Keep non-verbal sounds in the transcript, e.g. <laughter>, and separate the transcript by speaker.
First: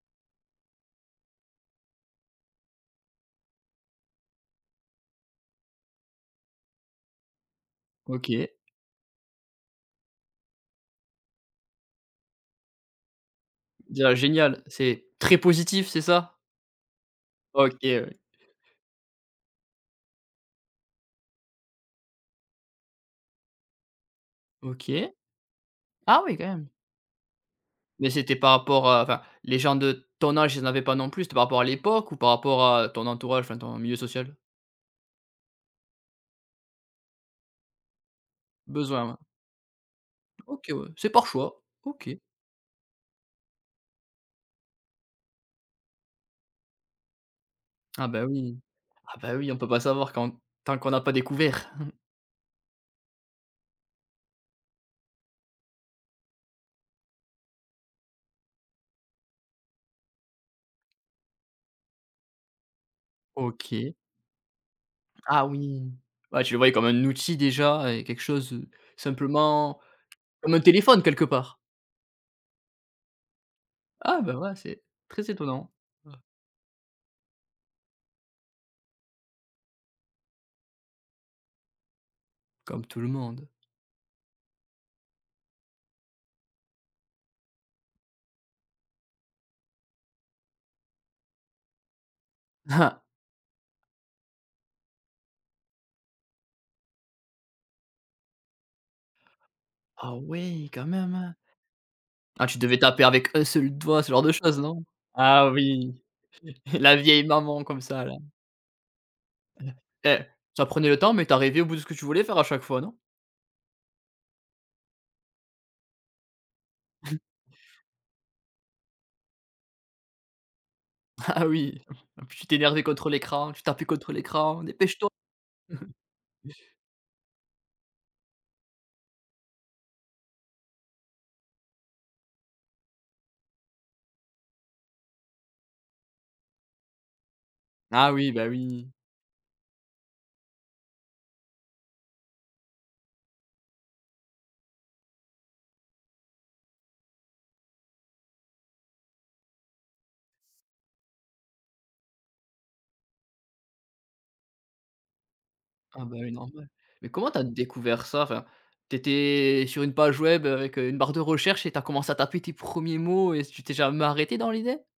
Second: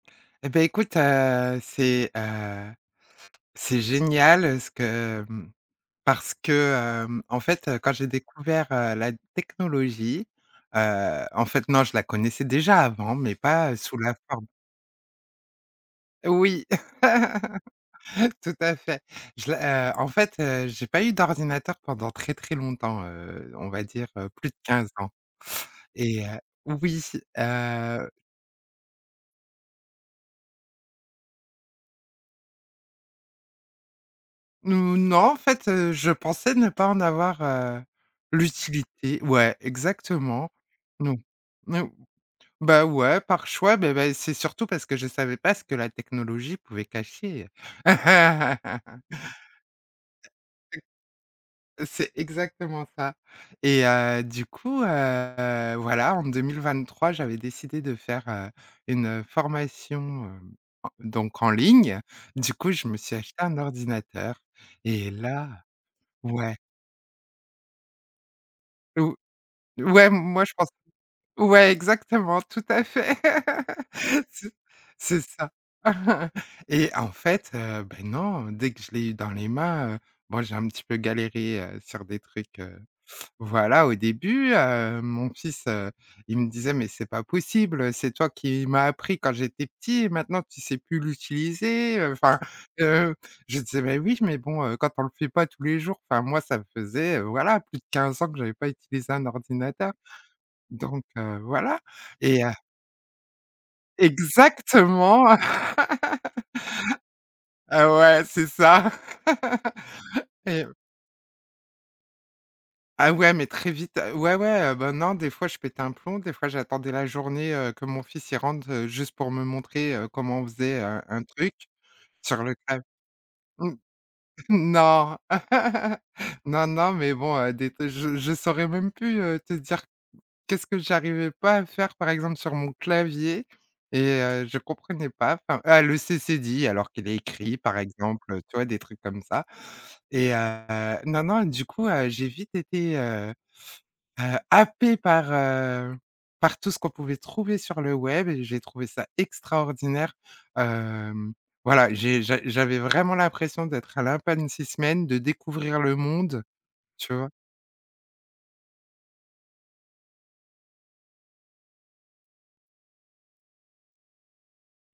Speaker 1: Et beh écoute, heu, c'est, heu, c'est génial ce que, mmh, parce que, hem, en fait, quand j'ai
Speaker 2: OK.
Speaker 1: découvert, heu, la technologie, heu, en fait non, je la connaissais déjà avant, mais pas, heu, sous
Speaker 2: Dis:
Speaker 1: la
Speaker 2: «ah
Speaker 1: forme
Speaker 2: génial», c'est très positif, c'est ça?
Speaker 1: Oui,
Speaker 2: OK, oui.
Speaker 1: <chuckles> tout à fait. Je la heu, en fait, heu, j'ai pas eu d'ordinateur pendant très, très longtemps, heu, on va dire, heu, plus de 15
Speaker 2: OK.
Speaker 1: ans.
Speaker 2: Ah
Speaker 1: Et
Speaker 2: oui
Speaker 1: heu
Speaker 2: quand même.
Speaker 1: oui, c heu.
Speaker 2: Mais, c'était par rapport à, enfin, les gens de ton âge, ils en avaient pas non plus, c'était par rapport à l'époque? Ou par rapport à ton entourage, enfin ton milieu social?
Speaker 1: N ou, non en fait, heu, je pensais ne pas en avoir, heu,
Speaker 2: Besoin ouais.
Speaker 1: l'utilité ouais exactement.
Speaker 2: OK ouais, c'est
Speaker 1: Non.
Speaker 2: par choix.
Speaker 1: No
Speaker 2: OK.
Speaker 1: ou bah ouais, par choix, bah bah c'est surtout parce que je savais pas ce que la technologie pouvait cacher.
Speaker 2: Ah bah oui,
Speaker 1: <chuckles>
Speaker 2: ah bah oui, on peut pas savoir quand tant qu'on a pas découvert. <chuckles>
Speaker 1: C'est exactement ça. Et heu, du coup, heu, voilà, en 2023, j'avais décidé de faire, heu, une, heu, formation, heu, donc, en ligne. Du coup, je me suis acheté un
Speaker 2: OK.
Speaker 1: ordinateur et
Speaker 2: Ah
Speaker 1: là
Speaker 2: oui. Bah tu
Speaker 1: ouais.
Speaker 2: le voyais comme un outil déjà et quelque chose, heu,
Speaker 1: Ou
Speaker 2: simplement
Speaker 1: ouais, m moi je
Speaker 2: comme un
Speaker 1: pense
Speaker 2: téléphone quelque part.
Speaker 1: ouais exactement, tout à fait,
Speaker 2: Ah
Speaker 1: <laughs>
Speaker 2: bah
Speaker 1: c'est ç
Speaker 2: ouais, c'est
Speaker 1: c'est
Speaker 2: très
Speaker 1: ça.
Speaker 2: étonnant. Heu.
Speaker 1: <chuckles> Et en fait, heu, beh, non, dès que je l'ai eu dans les mains, heu, bon j'ai un petit peu galéré, heu, sur des trucs, <sucks teeth> heu.
Speaker 2: Comme tout le monde.
Speaker 1: Voilà, au début, heu, mon fils, heu, il me disait: «Mais c'est pas possible, c'est toi qui m'a appris quand j'étais petit, et maintenant tu sais plus l'utiliser» heu, enfin
Speaker 2: Ah!
Speaker 1: heu, je disais: «Mais oui, mais bon, heu, quand on le fait pas tous les jours», enfin moi ça me faisait, voilà, plus de 15 ans que j'avais pas utilisé un ordinateur,
Speaker 2: Ah ouais, quand
Speaker 1: donc,
Speaker 2: même, hein.
Speaker 1: heu, voilà. Et
Speaker 2: Ah
Speaker 1: heu.
Speaker 2: tu devais taper avec 1 seul doigt, ce genre de choses non?
Speaker 1: Exactement,
Speaker 2: Ah oui, <chuckles> la vieille maman
Speaker 1: <laughs>
Speaker 2: comme
Speaker 1: heu,
Speaker 2: ça, là.
Speaker 1: ouais, c'est ça. <laughs>
Speaker 2: <chuckles> Eh!
Speaker 1: Et
Speaker 2: Ça prenait le temps, mais tu arrivais au bout ce que tu voulais faire à chaque fois, non?
Speaker 1: Ah ouais, mais très vite. Ouais, ouais, heu, ben non, des fois je pétais un plomb, des fois j'attendais la
Speaker 2: <chuckles>
Speaker 1: journée, heu, que mon fils il rentre, heu, juste pour me montrer, heu, comment on faisait, heu, un
Speaker 2: Ah
Speaker 1: truc.
Speaker 2: oui,
Speaker 1: Sur
Speaker 2: tu
Speaker 1: le clav
Speaker 2: t'énervais contre l'écran, tu
Speaker 1: mmh.
Speaker 2: tapais contre
Speaker 1: <chuckles>
Speaker 2: l'écran, dépêche-toi!
Speaker 1: Non,
Speaker 2: <chuckles>
Speaker 1: non, non, mais bon, heu, des te je je saurais même plus, heu, te dire qu'est-ce que j'arrivais pas à faire par exemple sur mon clavier et heu, je comprenais pas, enfin, ah le c cédille alors qu'il est écrit par
Speaker 2: Ah
Speaker 1: exemple,
Speaker 2: oui,
Speaker 1: heu,
Speaker 2: bah
Speaker 1: tu vois? Des
Speaker 2: oui.
Speaker 1: trucs comme ça. Et heu non, non, du coup, heu, j'ai vite été, heu heu, happée par, heu, par tout ce qu'on pouvait trouver sur le web et j'ai trouvé ça extraordinaire, hem. Voilà, j'ai j'a j'avais vraiment l'impression d'être un lapin de 6 semaines, de découvrir le
Speaker 2: Ah bah ouais
Speaker 1: monde,
Speaker 2: normal. Mais
Speaker 1: tu vois?
Speaker 2: comment tu as découvert ça enfin? Tu étais sur une page web, heu, avec, heu, une barre de recherche et tu as commencé à taper tes 1er mots et tu t'es jamais arrêtée dans l'idée?